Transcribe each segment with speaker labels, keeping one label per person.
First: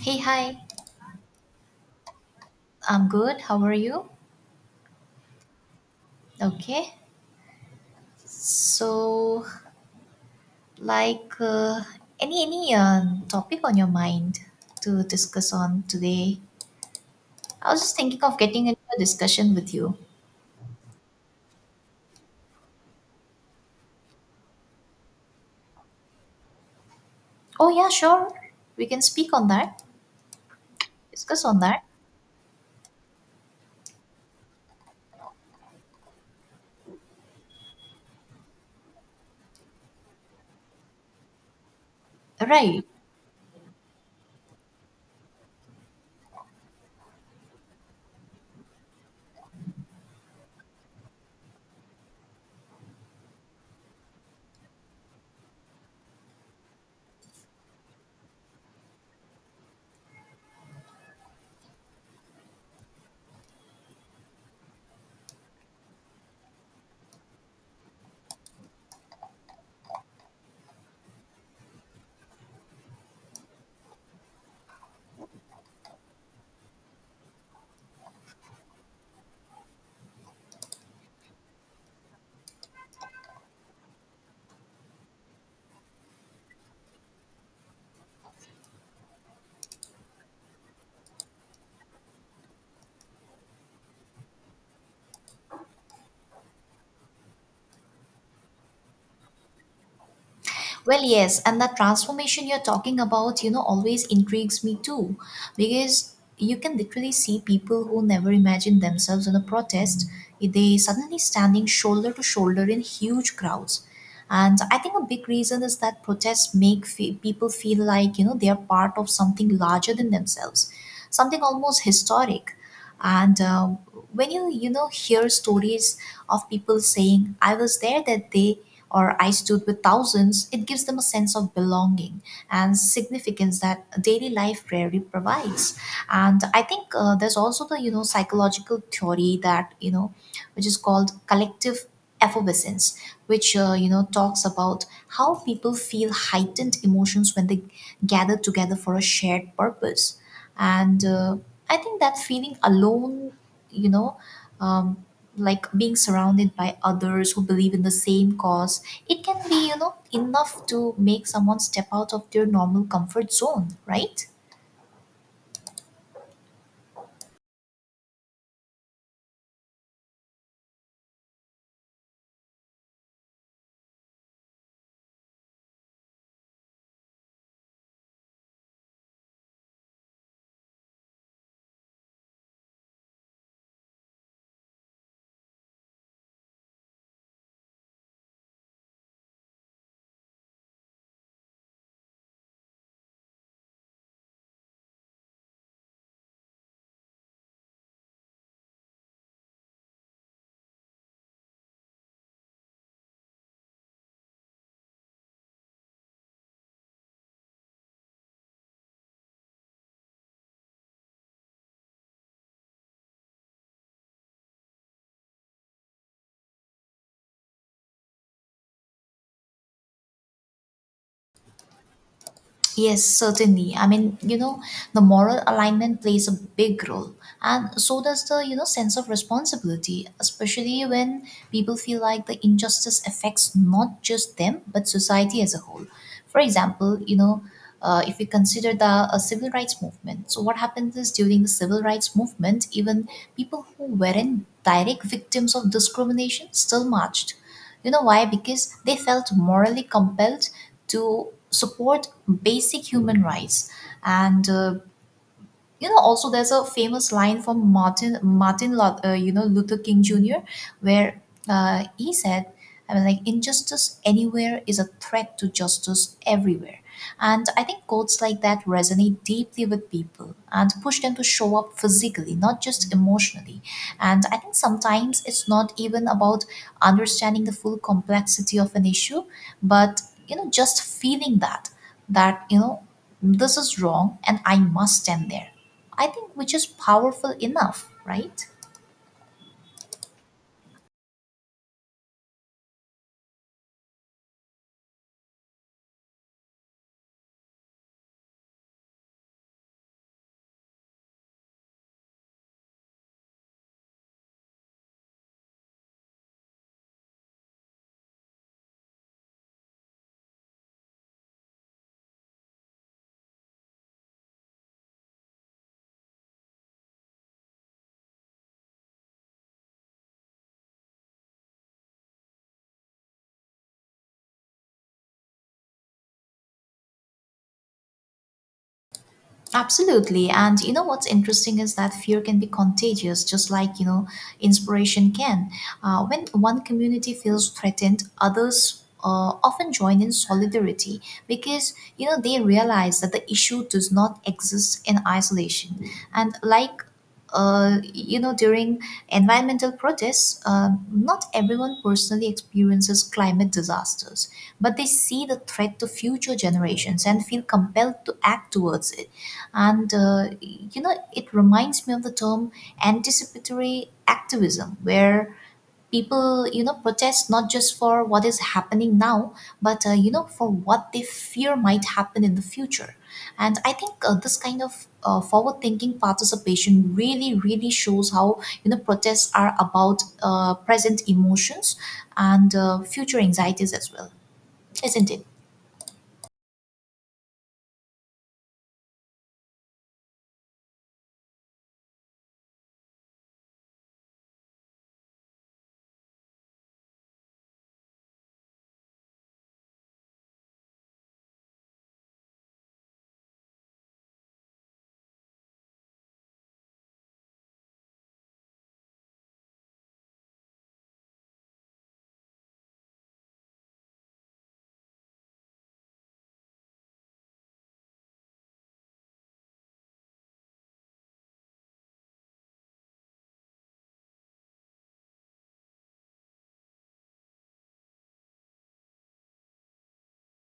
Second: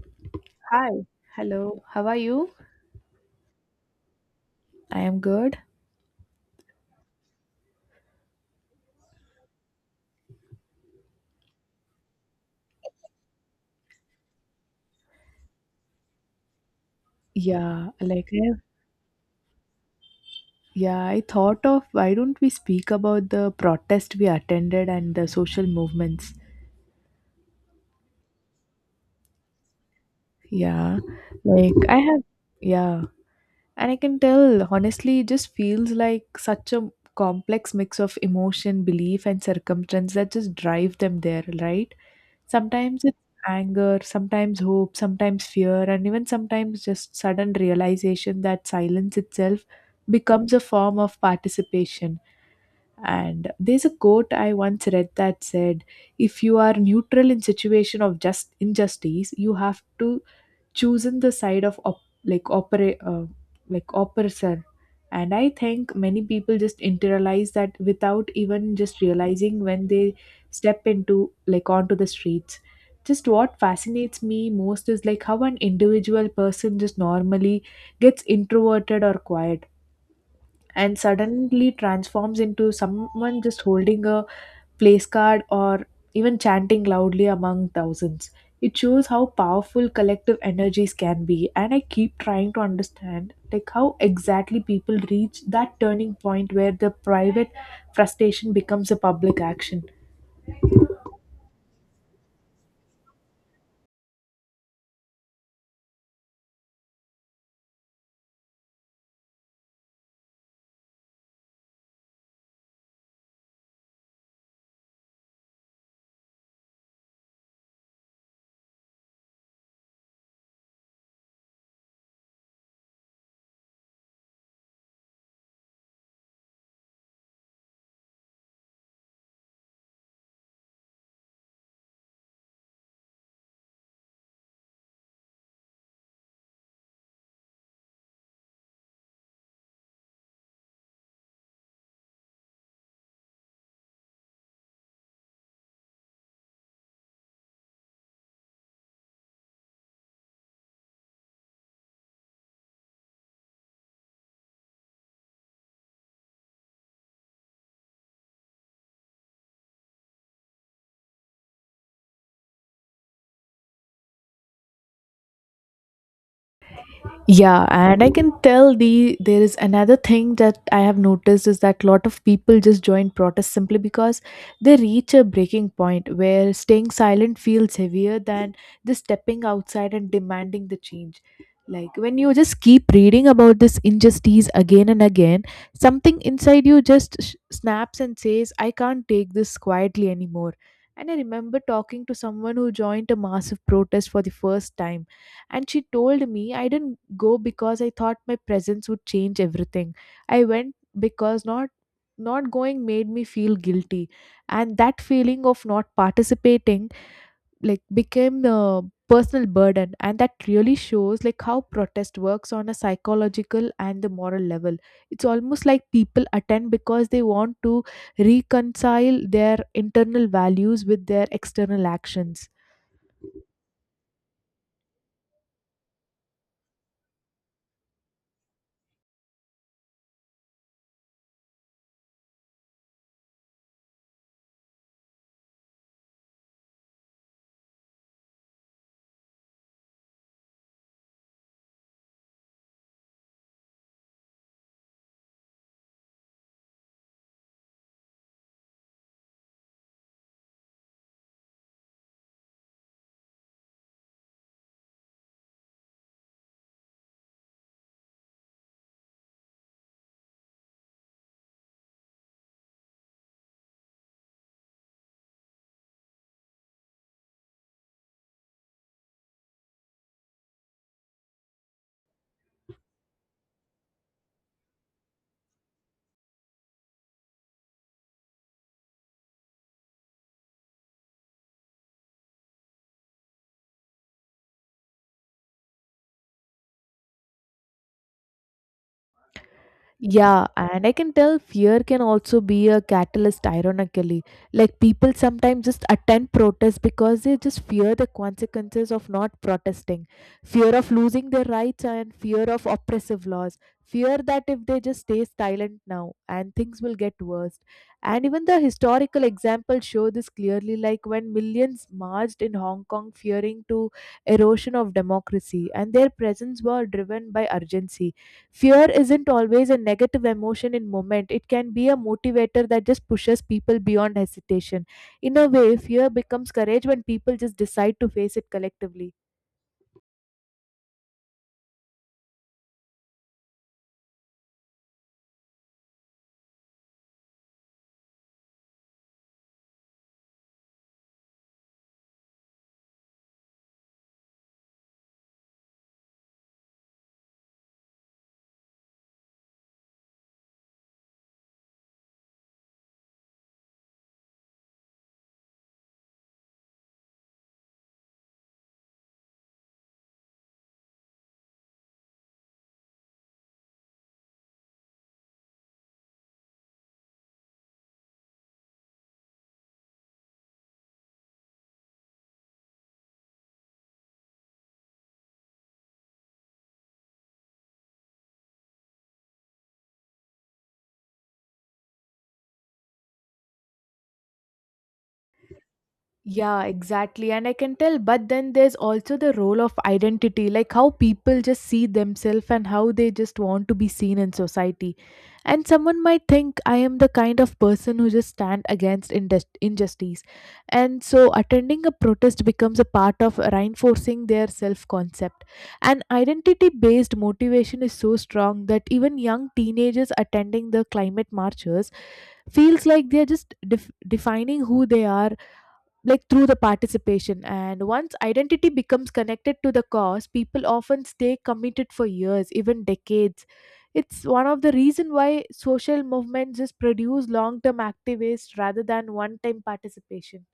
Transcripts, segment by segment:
Speaker 1: Hey, hi.
Speaker 2: Hi. Hello. How are you?
Speaker 1: I'm good. How are you?
Speaker 2: I am good.
Speaker 1: Okay. So, like, uh, any topic on your mind to discuss on today? I was
Speaker 2: Yeah,
Speaker 1: just thinking
Speaker 2: like
Speaker 1: of
Speaker 2: I,
Speaker 1: getting into a discussion with you.
Speaker 2: yeah, I thought of why don't we speak about the protest we attended and the social movements.
Speaker 1: Oh yeah, sure. We can speak on that.
Speaker 2: Yeah,
Speaker 1: Discuss on
Speaker 2: like
Speaker 1: that.
Speaker 2: I have, yeah, and I can tell honestly, it just feels like such a complex mix of emotion, belief, and circumstance that just drive them there, right?
Speaker 1: Right.
Speaker 2: Sometimes it's anger, sometimes hope, sometimes fear, and even sometimes just sudden realization that silence itself becomes a form of participation. And there's a quote I once read that said, if you are neutral in situation of just injustice, you have to chosen the side of op- like opera like oppressor, and I think many people just internalize that without even just realizing when they step into, like, onto the streets. Just what fascinates me most is like how an individual person just normally gets introverted or quiet and suddenly transforms into someone just holding a place card or even chanting loudly among thousands. It shows how powerful collective energies can be, and I keep trying to understand like how exactly people reach that turning point where the private frustration becomes a public action.
Speaker 1: Well, yes, and that transformation you're talking about, always intrigues me too, because you can literally see people who never imagined themselves in a protest, they suddenly standing shoulder to shoulder in huge crowds. And I think a big reason is that protests make people feel like, they are part of something larger than themselves, something almost historic. And When you know hear stories of people saying, "I was there that day," or, "I stood with thousands," it gives them a sense of belonging and significance that daily life rarely provides. And I think there's also the psychological theory that you know which is called collective effervescence, which talks about how people feel heightened emotions when they gather together for a shared purpose. And I think that feeling alone, you know um, like being surrounded by others who believe in the same cause, it can be enough to make someone step out of their normal comfort zone, right?
Speaker 2: Yeah, and I can tell there is another thing that I have noticed is that a lot of people just join protests simply because they reach a breaking point where staying silent feels heavier than just stepping outside and demanding the change. Like when you just keep reading about this injustice again and again, something inside you just snaps and says, "I can't take this quietly anymore." And I remember talking to someone who joined a massive protest for the first time, and she told me I didn't go because I thought my presence would change everything. I went because not going made me feel guilty, and that feeling of not participating like became a personal burden, and that really shows like how protest works on a psychological and the moral level. It's almost like people attend because they want to reconcile their internal values with their external actions.
Speaker 1: Yes, certainly. I mean, the moral alignment plays a big role, and so does the, sense of responsibility, especially when people feel like the injustice affects not just them, but society as a whole. For example, if we consider the civil rights movement, so what happens is during the civil rights movement, even people who weren't direct victims of discrimination still marched. You know why? Because they felt morally compelled to support basic human rights. And also, there's a famous line from Martin Luther King Jr., where he said, I mean, like, injustice anywhere is a threat to justice everywhere. And I think quotes like that resonate deeply with people and push them to show up physically, not just emotionally. And I think sometimes it's not even about understanding the full complexity of an issue, but just feeling that this is wrong and I must stand there. I think, which is powerful enough, right?
Speaker 2: Yeah, and I can tell fear can also be a catalyst, ironically. Like people sometimes just attend protests because they just fear the consequences of not protesting, fear of losing their rights, and fear of oppressive laws, fear that if they just stay silent now and things will get worse. And even the historical examples show this clearly, like when millions marched in Hong Kong fearing to erosion of democracy, and their presence were driven by urgency. Fear isn't always a negative emotion in moment. It can be a motivator that just pushes people beyond hesitation. In a way, fear becomes courage when people just decide to face it collectively.
Speaker 1: Absolutely. And you know what's interesting is that fear can be contagious, just like, inspiration can. When one community feels threatened, others often join in solidarity because, they realize that the issue does not exist in isolation. And like, during environmental protests, not everyone personally experiences climate disasters, but they see the threat to future generations and feel compelled to act towards it. And, it reminds me of the term anticipatory activism, where people, protest not just for what is happening now, but, for what they fear might happen in the future. And I think this kind of forward thinking participation really, really shows how, protests are about present emotions and future anxieties as well, isn't it?
Speaker 2: Yeah, exactly. And I can tell, but then there's also the role of identity, like how people just see themselves and how they just want to be seen in society. And someone might think I am the kind of person who just stand against injustice. And so attending a protest becomes a part of reinforcing their self-concept. And identity-based motivation is so strong that even young teenagers attending the climate marches feels like they're just defining who they are like through the participation. And once identity becomes connected to the cause, people often stay committed for years, even decades. It's one of the reason why social movements just produce long term activists rather than one time participation.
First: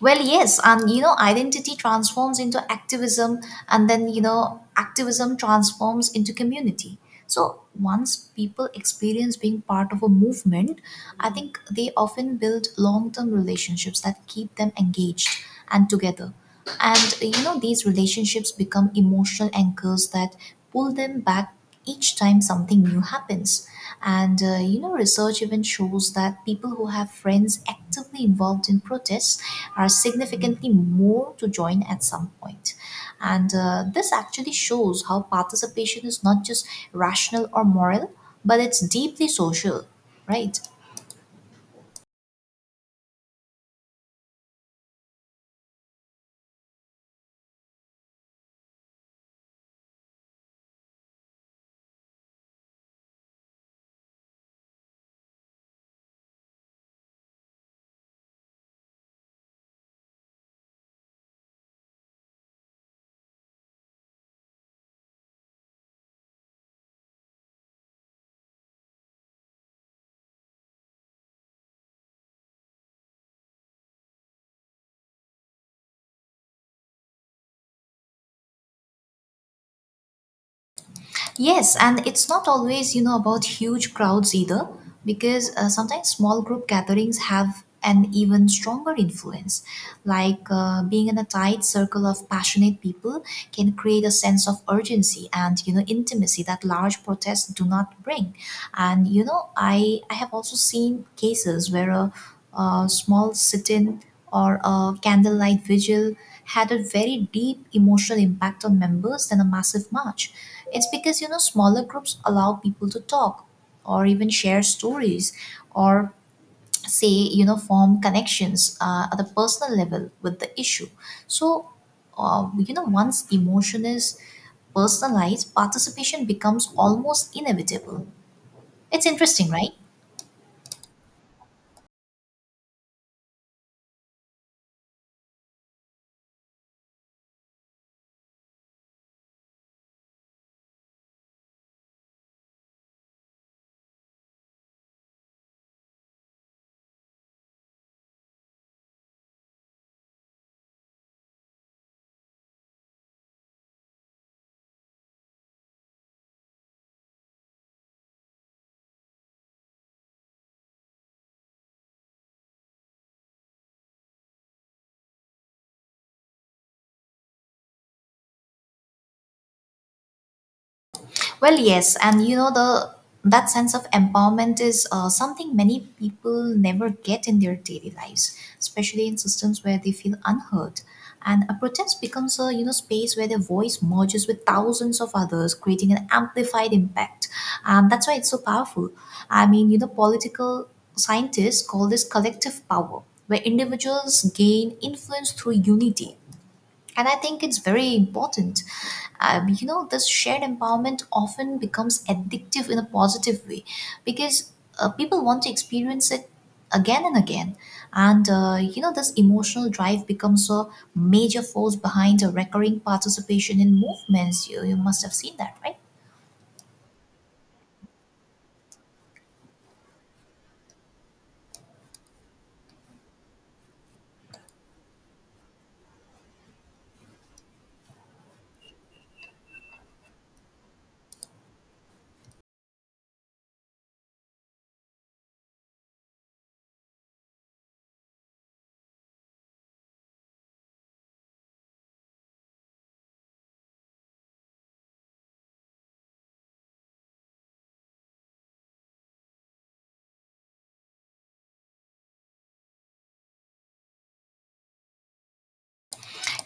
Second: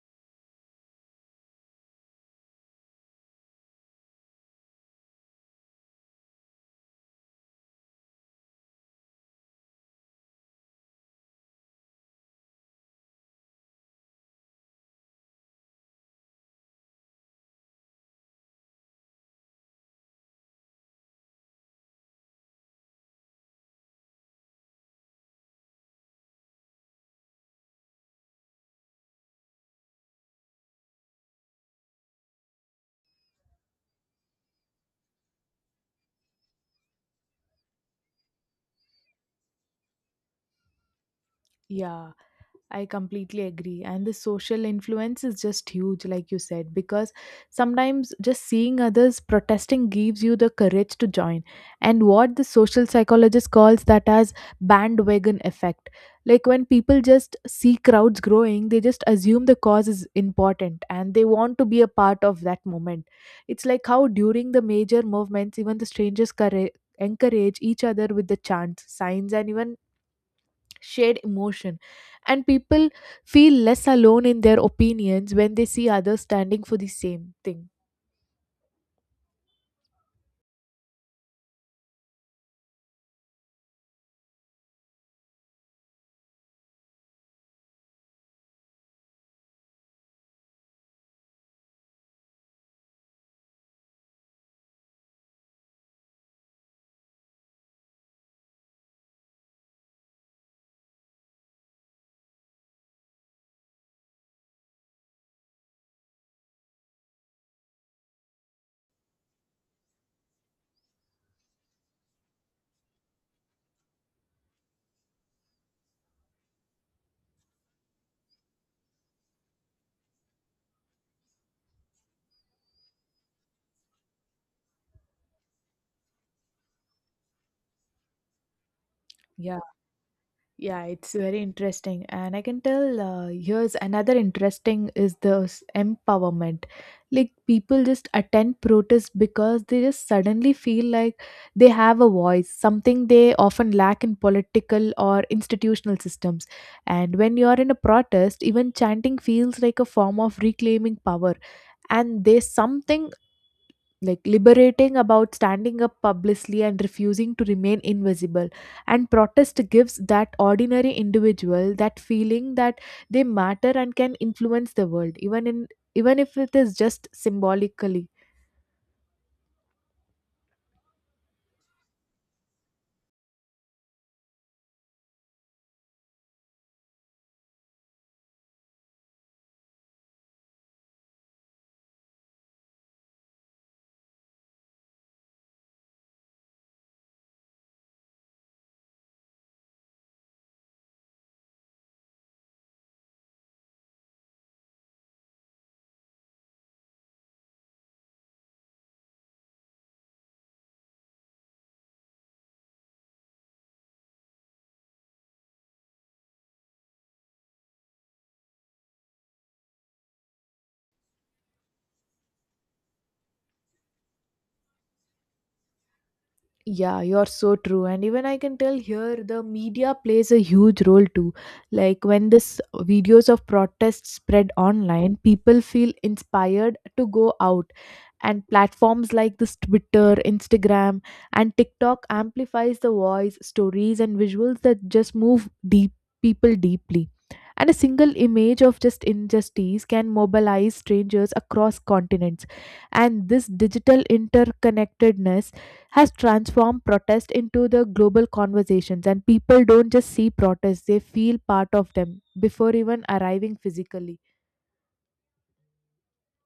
Speaker 1: Well, yes, and identity transforms into activism, and then activism transforms into community. So once people experience being part of a movement, I think they often build long-term relationships that keep them engaged and together. And these relationships become emotional anchors that pull them back each time something new happens. And research even shows that people who have friends actively involved in protests are significantly more to join at some point. And this actually shows how participation is not just rational or moral, but it's deeply social, right?
Speaker 2: Yeah, I completely agree. And the social influence is just huge, like you said, because sometimes just seeing others protesting gives you the courage to join. And what the social psychologist calls that as bandwagon effect. Like when people just see crowds growing, they just assume the cause is important and they want to be a part of that moment. It's like how during the major movements, even the strangers courage encourage each other with the chants, signs, and even shared emotion, and people feel less alone in their opinions when they see others standing for the same thing.
Speaker 1: Yes, and it's not always, about huge crowds either, because sometimes small group gatherings have an even stronger influence. Like being in a tight circle of passionate people can create a sense of urgency and, intimacy that large protests do not bring. And, I have also seen cases where a small sit in, or a candlelight vigil had a very deep emotional impact on members than a massive march. It's because, smaller groups allow people to talk or even share stories or say, form connections at a personal level with the issue. So, once emotion is personalized, participation becomes almost inevitable. It's interesting,
Speaker 2: yeah
Speaker 1: right?
Speaker 2: yeah It's very interesting, and I can tell, here's another interesting is the empowerment. Like people just attend protests because they just suddenly feel like they have a voice, something they often lack in political or institutional systems. And when you are in a protest, even chanting feels like a form of reclaiming power. And there's something like liberating about standing up publicly and refusing to remain invisible. And protest gives that ordinary individual that feeling that they matter and can influence the world, even if it is just symbolically.
Speaker 1: Well, yes, and you know the that sense of empowerment is something many people never get in their daily lives, especially in systems where they feel unheard. And a protest becomes a space where their voice merges with thousands of others, creating an amplified impact. And that's why it's so powerful. I mean, political scientists call this collective power, where individuals gain influence through unity. And I think it's very important. This shared empowerment often becomes addictive in a positive way, because people want to experience it again and again. And this emotional drive becomes a major force behind a recurring participation in movements. You must have seen that, right?
Speaker 2: Yeah, you're so true. And even I can tell here the media plays a huge role too. Like when this videos of protests spread online, people feel inspired to go out, and platforms like this Twitter, Instagram and TikTok amplifies the voice, stories and visuals that just move deep people deeply. And a single image of just injustice can mobilize strangers across continents. And this digital interconnectedness has transformed protest into the global conversations, and people don't just see protests, they feel part of them before even arriving physically.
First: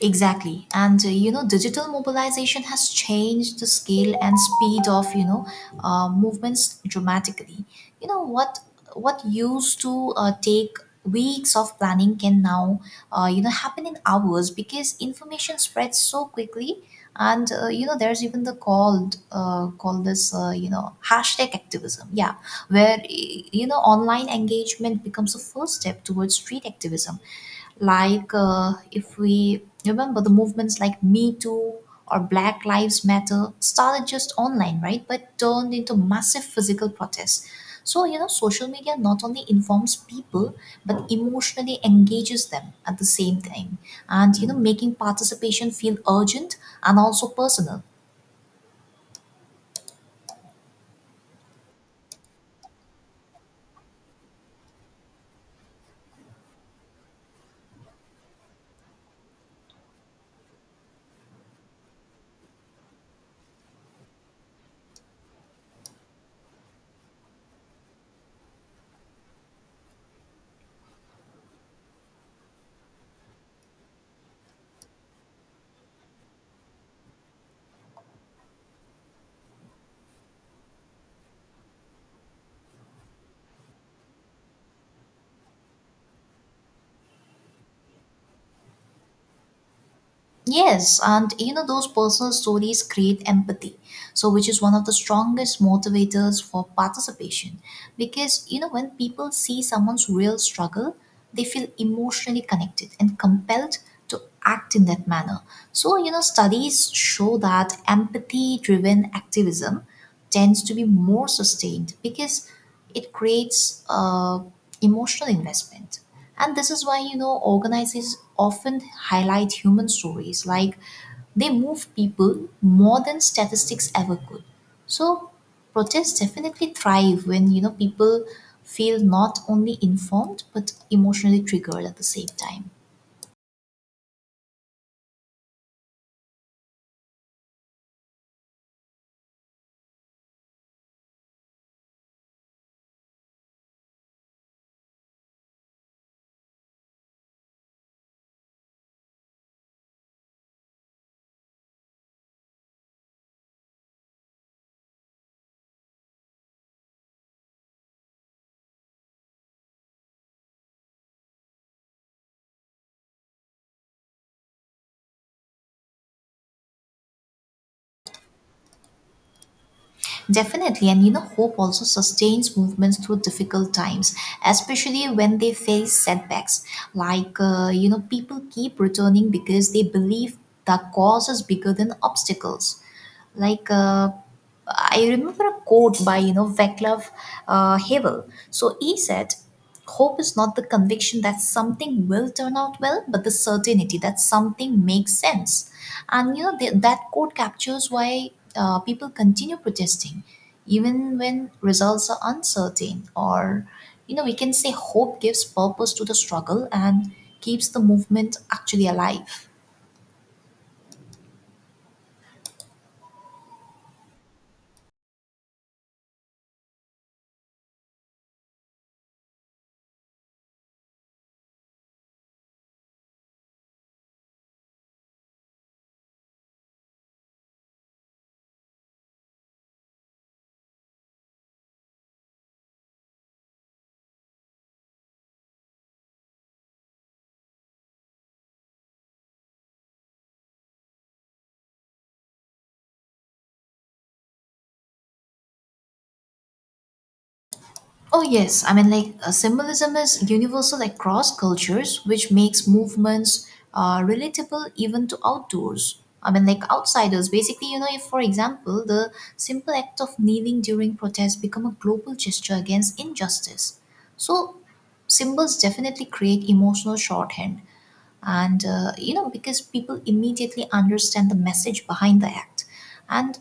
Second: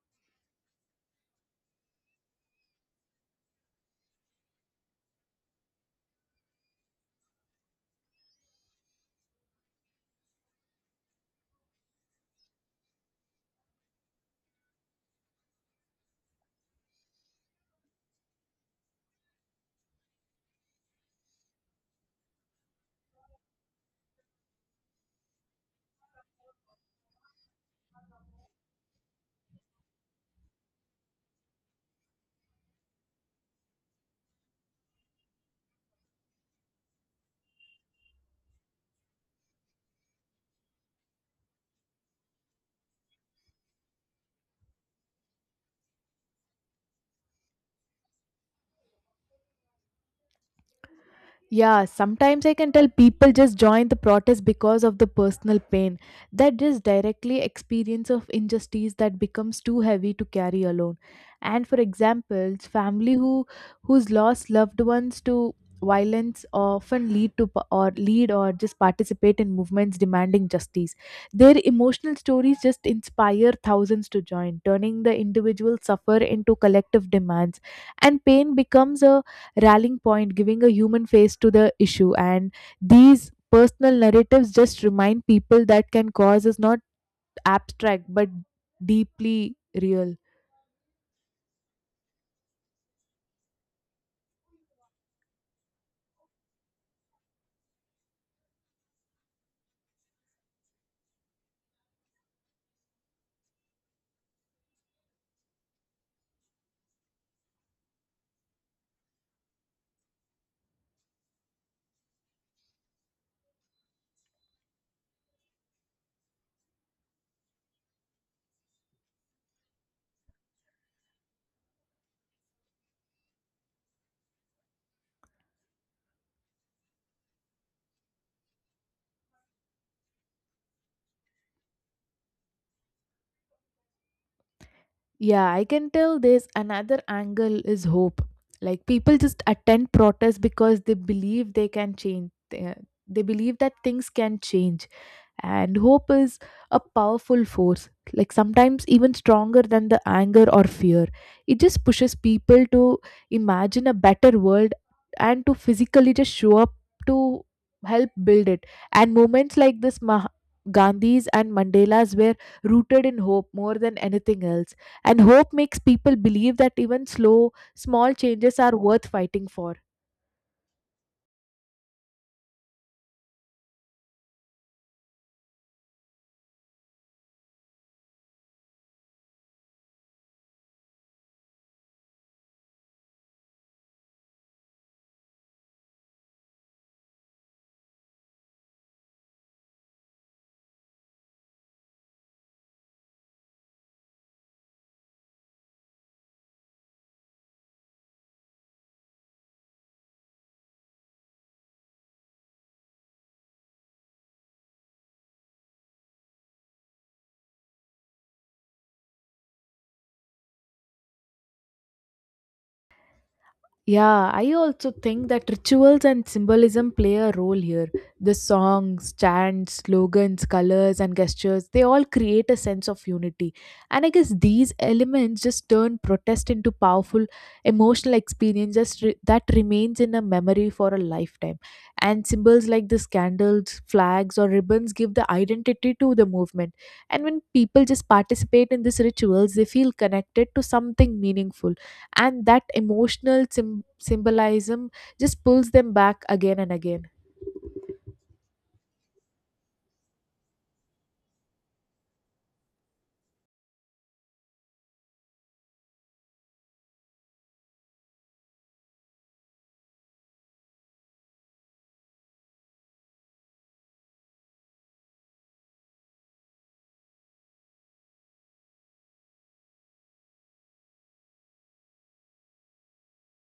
Speaker 1: Exactly. And digital mobilization has changed the scale and speed of, movements dramatically. You know, what what used to take weeks of planning can now, happen in hours because information spreads so quickly. And there's even the called called this hashtag activism, yeah, where online engagement becomes a first step towards street activism. Like, if we remember the movements like Me Too or Black Lives Matter started just online, right? But turned into massive physical protests. So, social media not only informs people but emotionally engages them at the same time, and, making participation feel urgent and also personal.
Speaker 2: Yeah, sometimes I can tell people just join the protest because of the personal pain. That just directly experience of injustice that becomes too heavy to carry alone. And for examples, family who who's lost loved ones to violence often lead to pa- or lead or just participate in movements demanding justice. Their emotional stories just inspire thousands to join, turning the individual suffer into collective demands, and pain becomes a rallying point, giving a human face to the issue. And these personal narratives just remind people that can cause is not abstract but deeply real.
Speaker 1: Yes, and those personal stories create empathy, so which is one of the strongest motivators for participation, because when people see someone's real struggle, they feel emotionally connected and compelled to act in that manner. So, studies show that empathy-driven activism tends to be more sustained because it creates emotional investment. And this is why, organizers often highlight human stories. Like, they move people more than statistics ever could. So protests definitely thrive when, people feel not only informed but emotionally triggered at the same time.
Speaker 2: Yeah, I can tell there's another angle is hope. Like people just attend protests because they believe they can change. They believe that things can change. And hope is a powerful force, like sometimes even stronger than the anger or fear. It just pushes people to imagine a better world and to physically just show up to help build it. And moments like this Gandhi's and Mandela's were rooted in hope more than anything else. And hope makes people believe that even slow small changes are worth fighting for.
Speaker 1: Definitely, and hope also sustains movements through difficult times, especially when they face setbacks. Like, people keep returning because they believe the cause is bigger than obstacles. Like, I remember a quote by Vaclav Havel. So he said, "Hope is not the conviction that something will turn out well but the certainty that something makes sense." And that quote captures why people continue protesting even when results are uncertain. Or, we can say, hope gives purpose to the struggle and keeps the movement actually alive.
Speaker 2: Yeah, I also think that rituals and symbolism play a role here. The songs, chants, slogans, colors, and gestures, they all create a sense of unity. And I guess these elements just turn protest into powerful emotional experiences that remains in a memory for a lifetime. And symbols like the candles, flags, or ribbons give the identity to the movement. And when people just participate in these rituals, they feel connected to something meaningful, and that emotional symbolism just pulls them back again and again.
Speaker 1: Oh, yes. I mean, like, symbolism is universal across cultures, which makes movements relatable even to outdoors. I mean, like, outsiders, basically, if, for example, the simple act of kneeling during protests become a global gesture against injustice. So, symbols definitely create emotional shorthand. And because people immediately understand the message behind the act. And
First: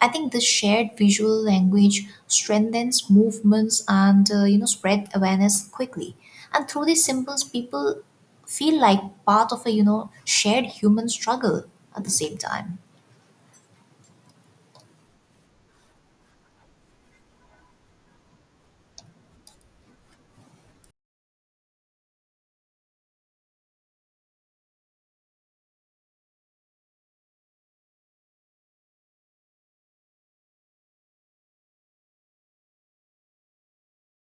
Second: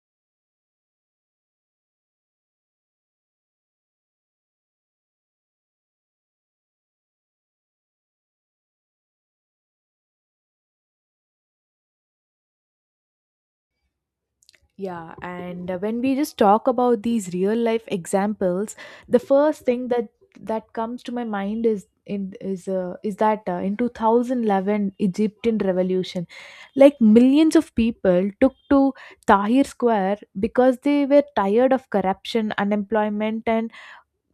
Speaker 1: I think this shared visual language strengthens movements and spread awareness quickly. And through these symbols, people feel like part of a shared human struggle at the same time.
Speaker 2: Yeah, and when we just talk about these real life examples, the first thing that comes to my mind is in is is that in 2011 Egyptian revolution, like millions of people took to Tahrir Square because they were tired of corruption, unemployment, and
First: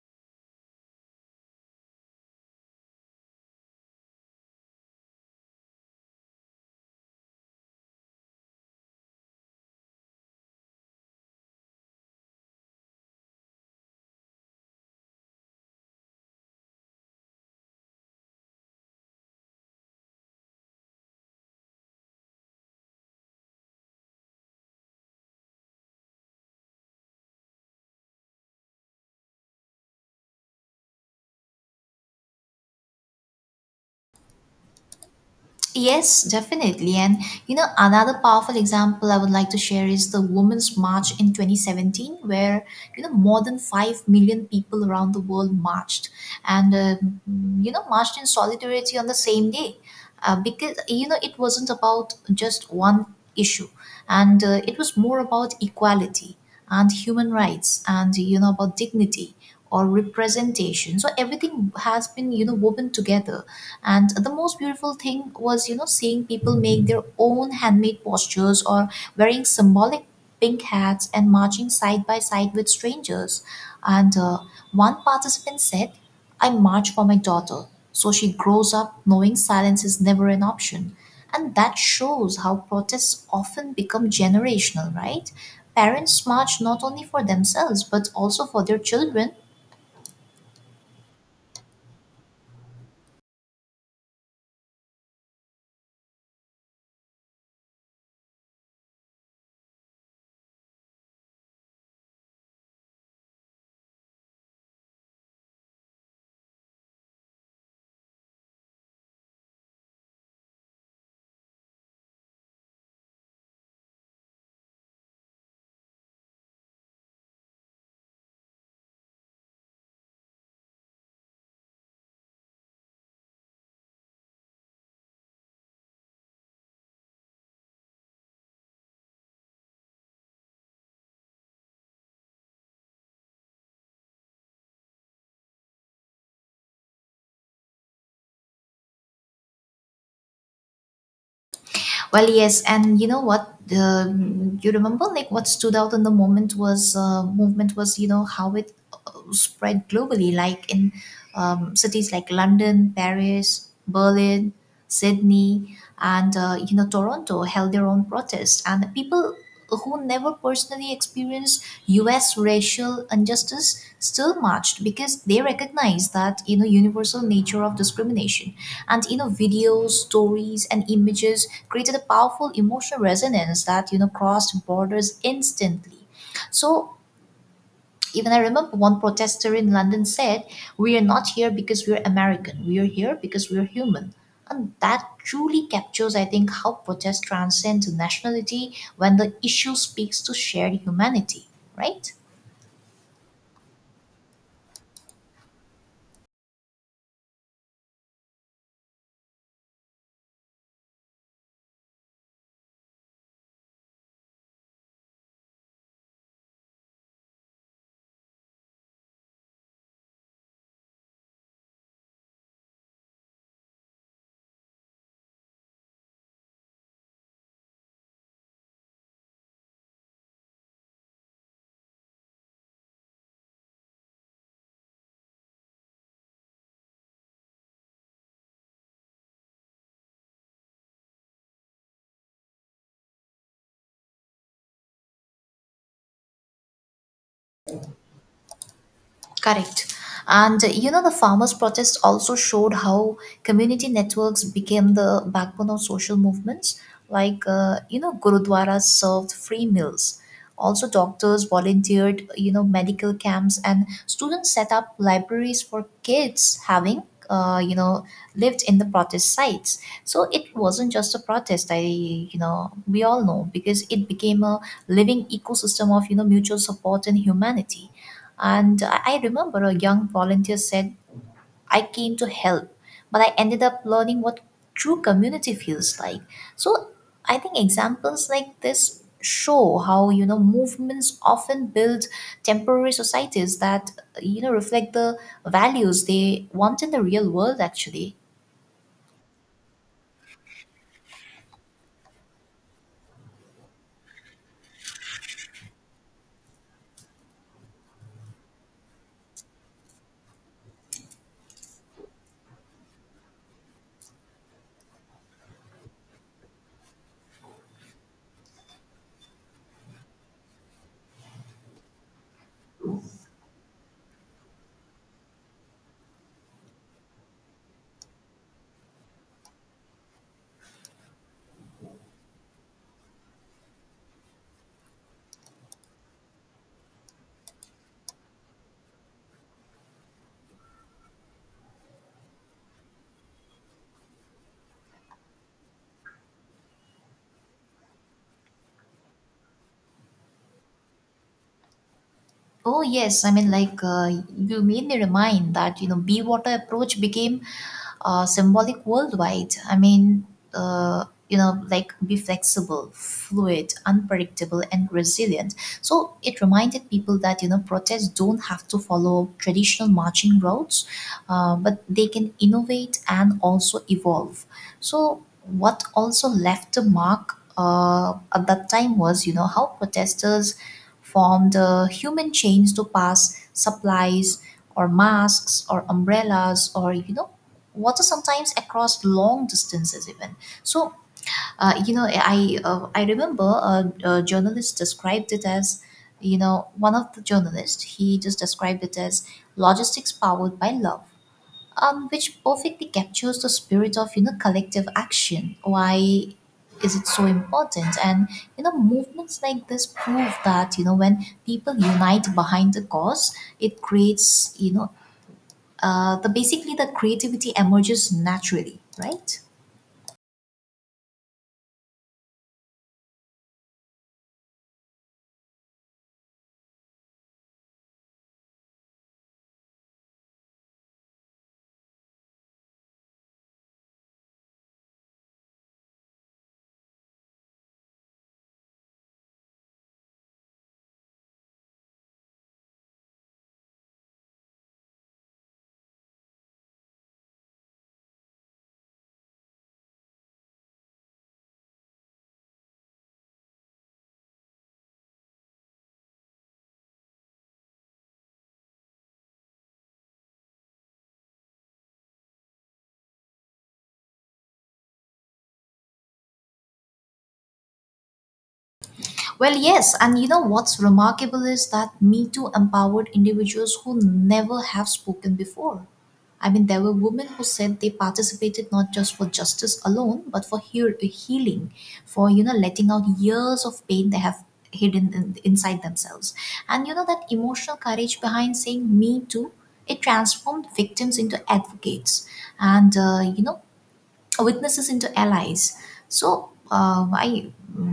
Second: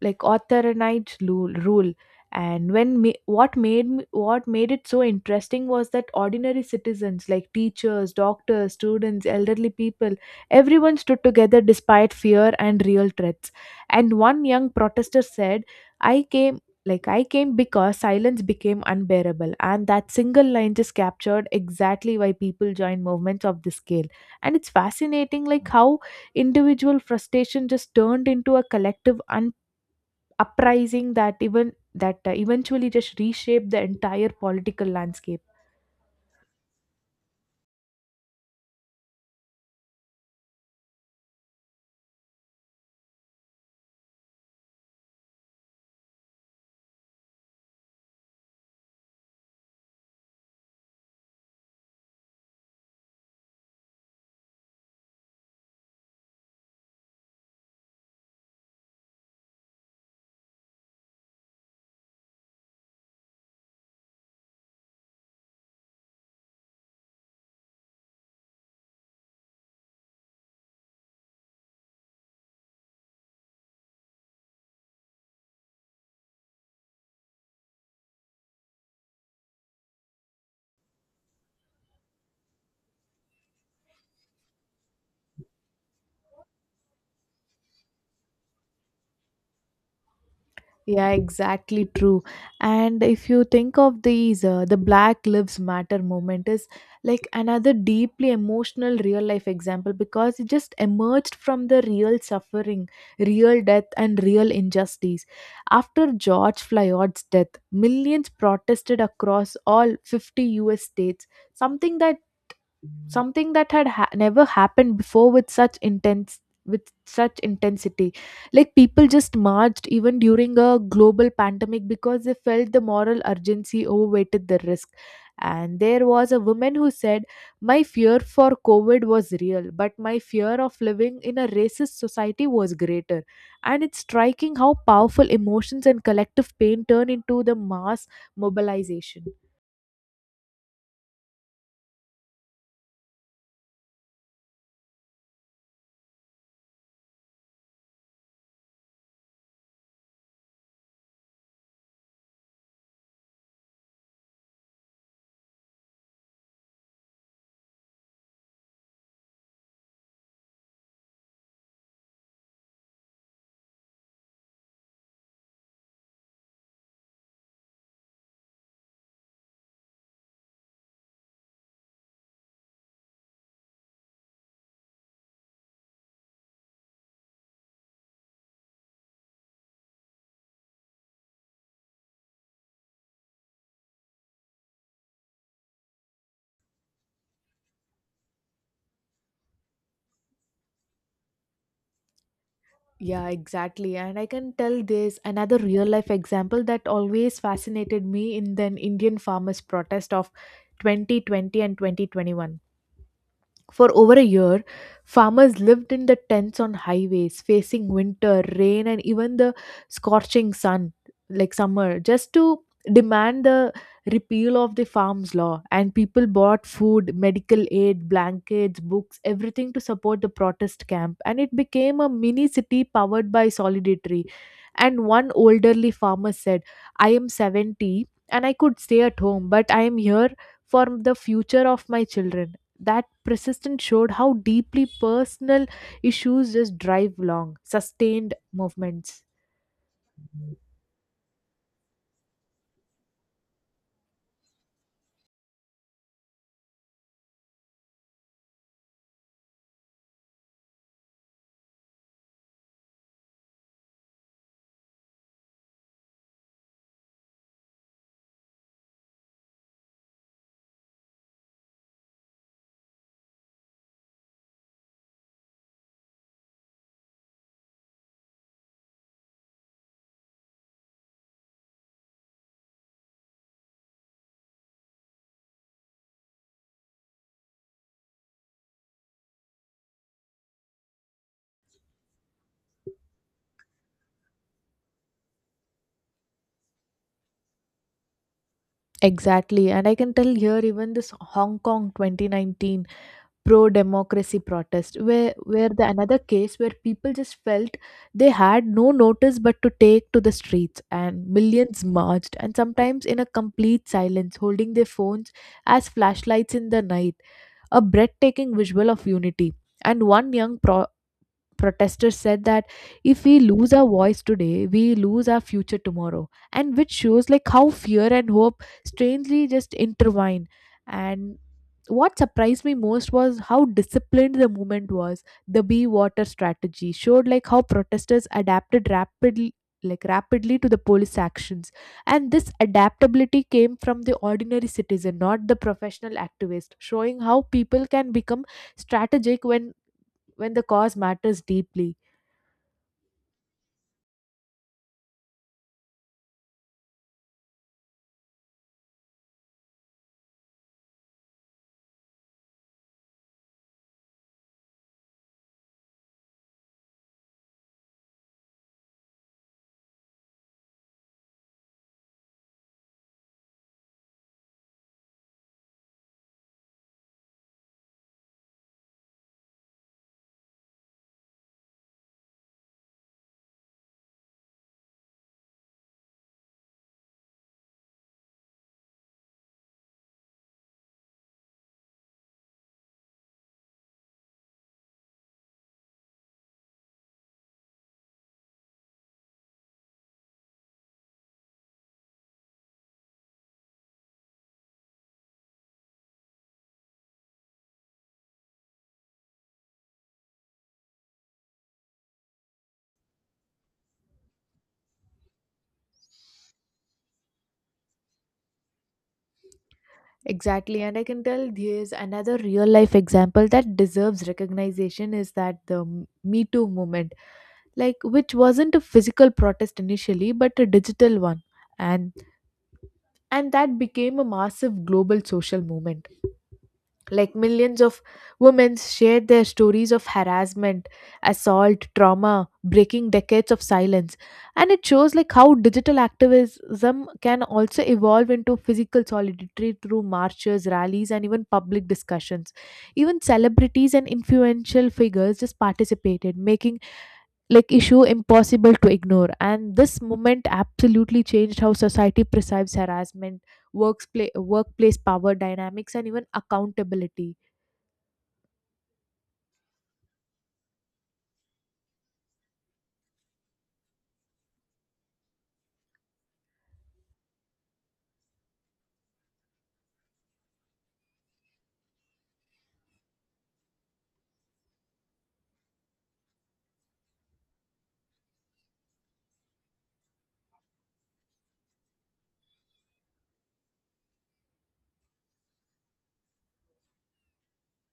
Speaker 2: like rule. And what made what made it so interesting was that ordinary citizens like teachers, doctors, students, elderly people, everyone stood together despite fear and real threats. And one young protester said, i came I came because silence became unbearable. And that single line just captured exactly why people join movements of this scale. And it's fascinating like how individual frustration just turned into a collective uprising that eventually just reshaped the entire political landscape.
Speaker 1: Yes, definitely. And another powerful example I would like to share is the Women's March in 2017, where more than 5 million people around the world marched, and marched in solidarity on the same day, because it wasn't about just one issue, and it was more about equality and human rights, and about dignity or representation. So everything has been woven together, and the most beautiful thing was seeing people make their own handmade postures or wearing symbolic pink hats and marching side by side with strangers. And one participant said, "I march for my daughter so she grows up knowing silence is never an option." And that shows how protests often become generational, right? Parents march not only for themselves but also for their children.
Speaker 2: Yeah, exactly true. And if you think of these, the Black Lives Matter moment is like another deeply emotional real life example because it just emerged from the real suffering, real death, and real injustice. After George Floyd's death, millions protested across all 50 US states, something that something that never happened before with such intense with such intensity. Like people just marched even during a global pandemic because they felt the moral urgency overweighted the risk. And there was a woman who said my fear for COVID was real, but my fear of living in a racist society was greater. And it's striking how powerful emotions and collective pain turn into the mass mobilization.
Speaker 1: Well, yes, and you know what? You remember, like what stood out in the moment was movement was you know how it spread globally, like in cities like London, Paris, Berlin, Sydney, and you know Toronto held their own protests, and people who never personally experienced US racial injustice still marched because they recognize that you know universal nature of discrimination. And you know videos stories and images created a powerful emotional resonance that you know crossed borders instantly. So even I remember one protester in London said, "We are not here because we're American. We are here because we're human." And that truly captures, I think, how protest transcends nationality when the issue speaks to shared humanity, right?
Speaker 2: Yeah, exactly. And I can tell this another real life example that always fascinated me in the Indian farmers' protest of 2020 and 2021. For over a year, farmers lived in the tents on highways, facing winter, rain, and even the scorching sun, like summer, just to demand the repeal of the farms law. And people bought food, medical aid, blankets, books, everything to support the protest camp. And it became a mini city powered by solidarity. And one elderly farmer said, I am 70 and I could stay at home, but I am here for the future of my children. That persistence showed how deeply personal issues just drive long, sustained movements.
Speaker 1: Correct. And you know, the farmers' protest also showed how community networks became the backbone of social movements. Like, you know, gurudwaras served free meals. Also, doctors volunteered, you know, medical camps, and students set up libraries for kids having, you know, lived in the protest sites. So it wasn't just a protest, I, you know, we all know, because it became a living ecosystem of, you know, mutual support and humanity. And I remember a young volunteer said, "I came to help, but I ended up learning what true community feels like." So I think examples like this show how you know movements often build temporary societies that you know reflect the values they want in the real world actually.
Speaker 2: Exactly, and I can tell here even this Hong Kong 2019 pro democracy protest, where the another case where people just felt they had no notice but to take to the streets, and millions marched, and sometimes in a complete silence, holding their phones as flashlights in the night, a breathtaking visual of unity. And one protesters said that if we lose our voice today, we lose our future tomorrow. And which shows like how fear and hope strangely just intertwine. And what surprised me most was how disciplined the movement was. The be water strategy showed like how protesters adapted rapidly like rapidly to the police actions, and this adaptability came from the ordinary citizen, not the professional activist, showing how people can become strategic when the cause matters deeply.
Speaker 1: Oh yes, I mean like you made me remind that you know Bee water approach became symbolic worldwide. I mean, you know, like be flexible, fluid, unpredictable, and resilient. So it reminded people that you know protests don't have to follow traditional marching routes, but they can innovate and also evolve. So what also left a mark at that time was you know how protesters form the human chains to pass supplies or masks or umbrellas or you know water sometimes across long distances even. So you know I remember a journalist described it as you know one of the journalists he just described it as logistics powered by love. Which perfectly captures the spirit of you know collective action. Why is it so important? And you know, movements like this prove that you know when people unite behind the cause, it creates you know the basically the creativity emerges naturally, right?
Speaker 2: Exactly, and I can tell there's another real life example that deserves recognition is that the Me Too movement, like which wasn't a physical protest initially but a digital one, and that became a massive global social movement, like millions of women shared their stories of harassment, assault, trauma, breaking decades of silence. And it shows like how digital activism can also evolve into physical solidarity through marches, rallies, and even public discussions. Even celebrities and influential figures just participated, making like issue impossible to ignore, and this moment absolutely changed how society perceives harassment, workplace power dynamics, and even accountability.
Speaker 1: Well, yes, and you know what's remarkable is that Me Too empowered individuals who never have spoken before. I mean, there were women who said they participated not just for justice alone, but for healing, for you know letting out years of pain they have hidden inside themselves, and you know that emotional courage behind saying "Me Too." It transformed victims into advocates, and you know witnesses into allies. So I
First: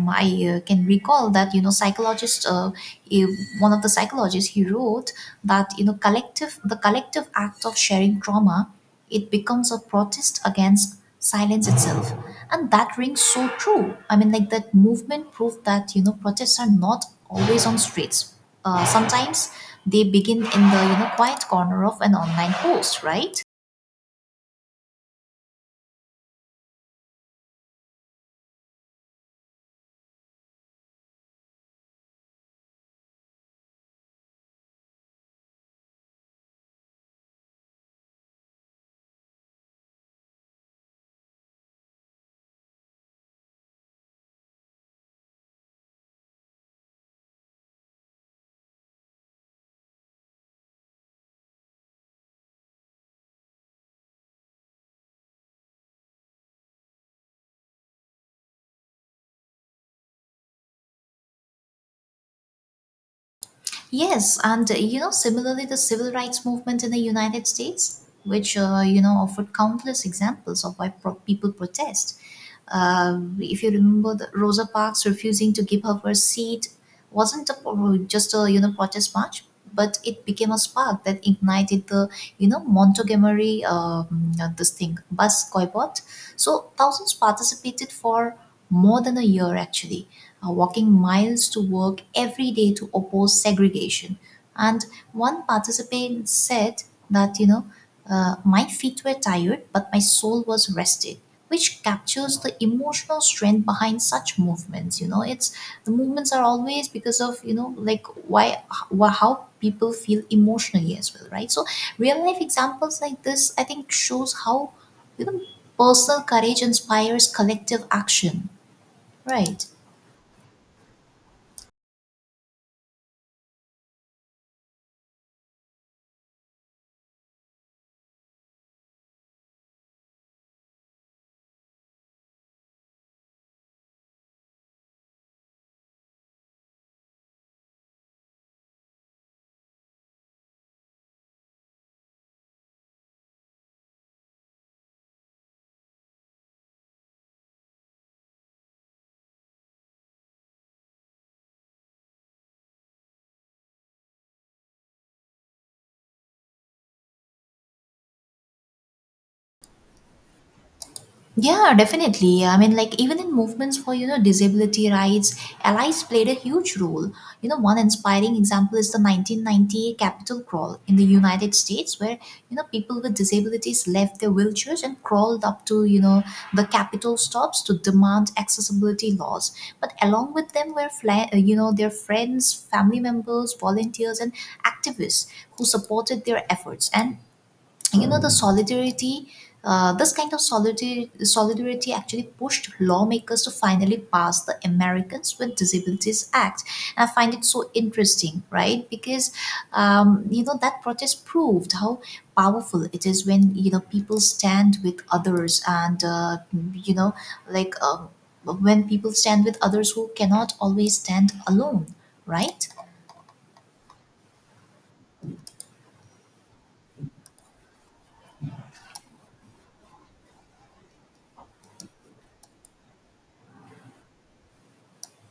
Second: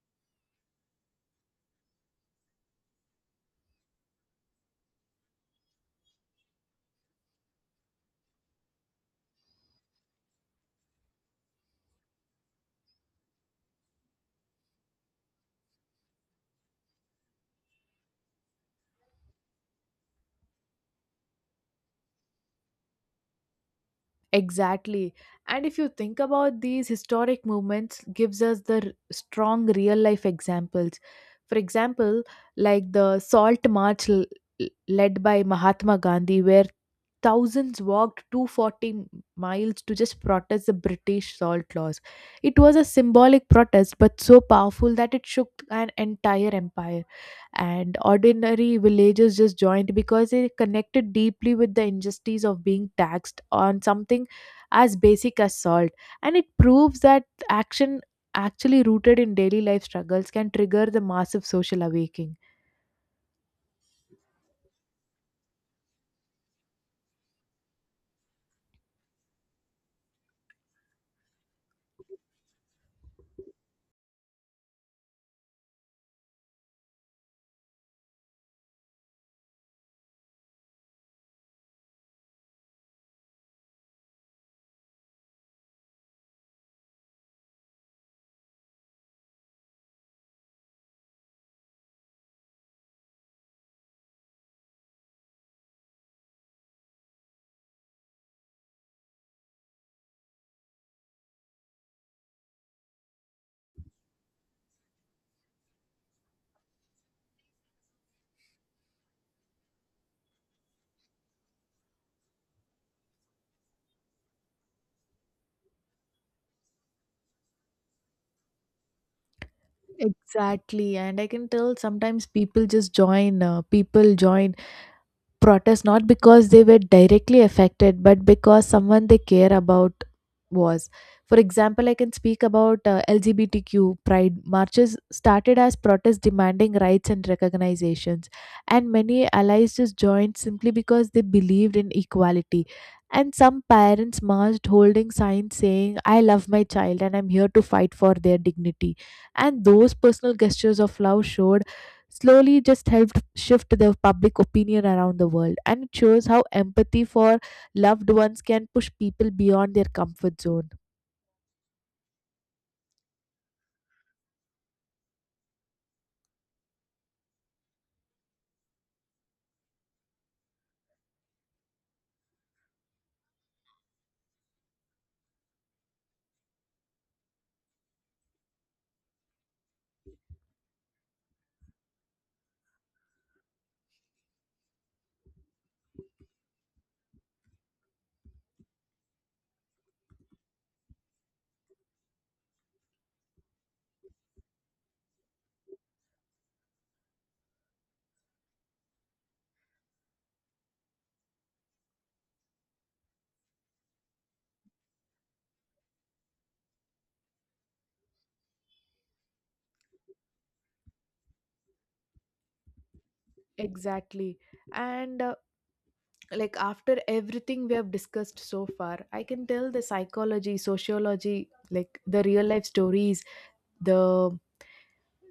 Speaker 1: I uh, can recall that you know eh, one of the psychologists he wrote that you know collective the collective act of sharing trauma, it becomes a protest against silence itself. And that rings so true. I mean like that movement proved that you know protests are not always on streets. Sometimes they begin in the you know quiet corner of an online post, right?
Speaker 2: Exactly. And if you think about these historic movements gives us the strong real life examples. For example, like the led by Mahatma Gandhi, where thousands walked 240 miles to just protest the British salt laws. It was a symbolic protest, but so powerful that it shook an entire empire. And ordinary villagers just joined because they connected deeply with the injustice of being taxed on something as basic as salt. And it proves that action actually rooted in daily life struggles can trigger the massive social awakening.
Speaker 1: Yes, and you know, similarly, the civil rights movement in the United States, which you know offered countless examples of why people protest. If you remember, the Rosa Parks refusing to give up her seat wasn't just a you know protest march, but it became a spark that ignited the you know Montgomery this thing bus boycott. So thousands participated for more than a year actually walking miles to work every day to oppose segregation. And one participant said that, you know, my feet were tired, but my soul was rested, which captures the emotional strength behind such movements. You know, it's the movements are always because of, you know, like why, how people feel emotionally as well, right? So, real life examples like this, I think, shows how, you know, personal courage inspires collective action, right?
Speaker 2: Exactly, and I can tell sometimes people just people join protest not because they were directly affected but because someone they care about was. For example, I can speak about LGBTQ pride marches started as protests demanding rights and recognizations, and many allies just joined simply because they believed in equality, and some parents marched holding signs saying I love my child and I'm here to fight for their dignity. And those personal gestures of love showed, slowly just helped shift the public opinion around the world, and it shows how empathy for loved ones can push people beyond their comfort zone.
Speaker 1: Yeah, definitely. I mean, like, even in movements for, you know, disability rights, allies played a huge role. You know, one inspiring example is the 1990 Capitol Crawl in the United States, where, you know, people with disabilities left their wheelchairs and crawled up to, you know, the Capitol stops to demand accessibility laws. But along with them were, you know, their friends, family members, volunteers, and activists who supported their efforts. And you know the solidarity this kind of solidarity actually pushed lawmakers to finally pass the Americans with Disabilities Act. And I find it so interesting, right? Because, you know, that protest proved how powerful it is when, you know, people stand with others and, you know, like um, when people stand with others who cannot always stand alone, right?
Speaker 2: Exactly. And like after everything we have discussed so far, I can tell the psychology, sociology, like the real life stories, the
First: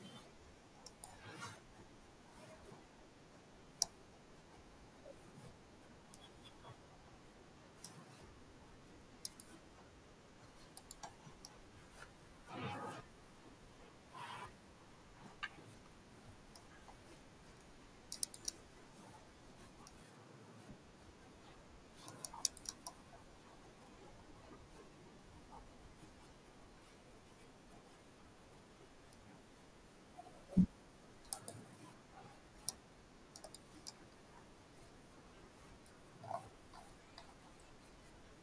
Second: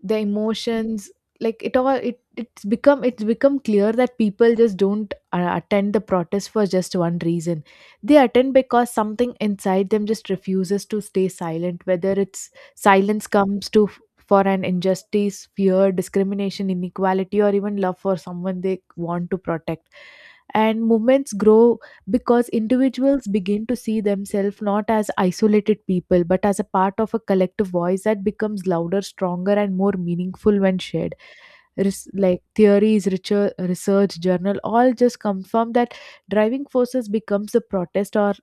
Speaker 2: the emotions, like it all it's become clear that people just don't attend the protest for just one reason. They attend because something inside them just refuses to stay silent, whether it's silence comes for an injustice, fear, discrimination, inequality, or even love for someone they want to protect. And movements grow because individuals begin to see themselves not as isolated people but as a part of a collective voice that becomes louder, stronger, and more meaningful when shared. Like theories, richer research, journal, all just confirm that driving forces becomes the protest, or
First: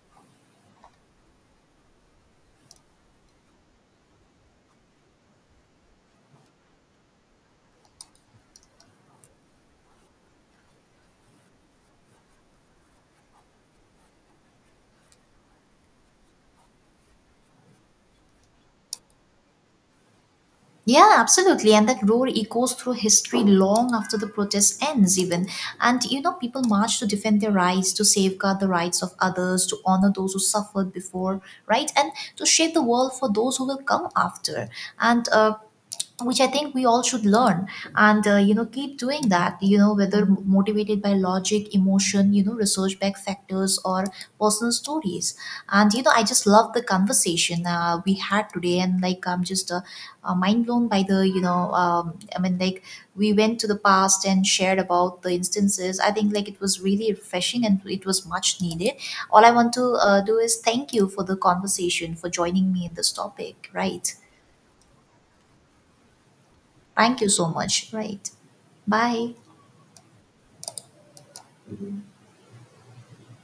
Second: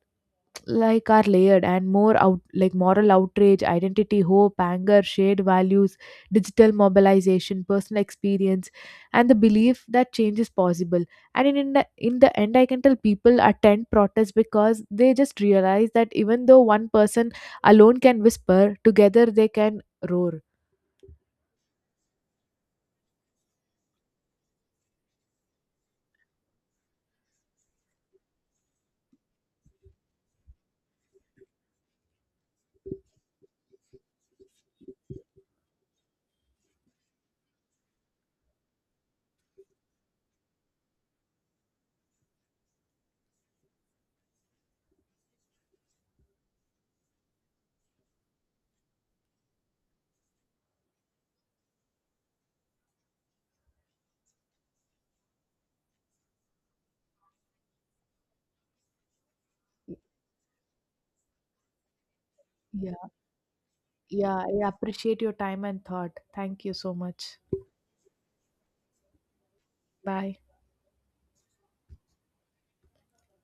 Speaker 2: like are layered and more out, like moral outrage, identity, hope, anger, shared values, digital mobilization, personal experience, and the belief that change is possible. And in the end I can tell people attend protests because they just realize that even though one person alone can whisper, together they can roar.
Speaker 1: Yeah, absolutely. And that roar echoes through history long after the protest ends, even. And you know, people march to defend their rights, to safeguard the rights of others, to honor those who suffered before, right? And to shape the world for those who will come after. And which I think we all should learn, and you know keep doing that, you know, whether motivated by logic, emotion, you know, research back factors, or personal stories. And you know I just love the conversation we had today, and like I'm just mind blown by the you know I mean like we went to the past and shared about the instances. I think like it was really refreshing and it was much needed. All I want to do is thank you for the conversation, for joining me in
Speaker 2: Yeah.
Speaker 1: this topic, right?
Speaker 2: Yeah, I appreciate your time and thought. Thank you so
Speaker 1: Thank you
Speaker 2: much.
Speaker 1: so much. Right. Bye.
Speaker 2: Bye.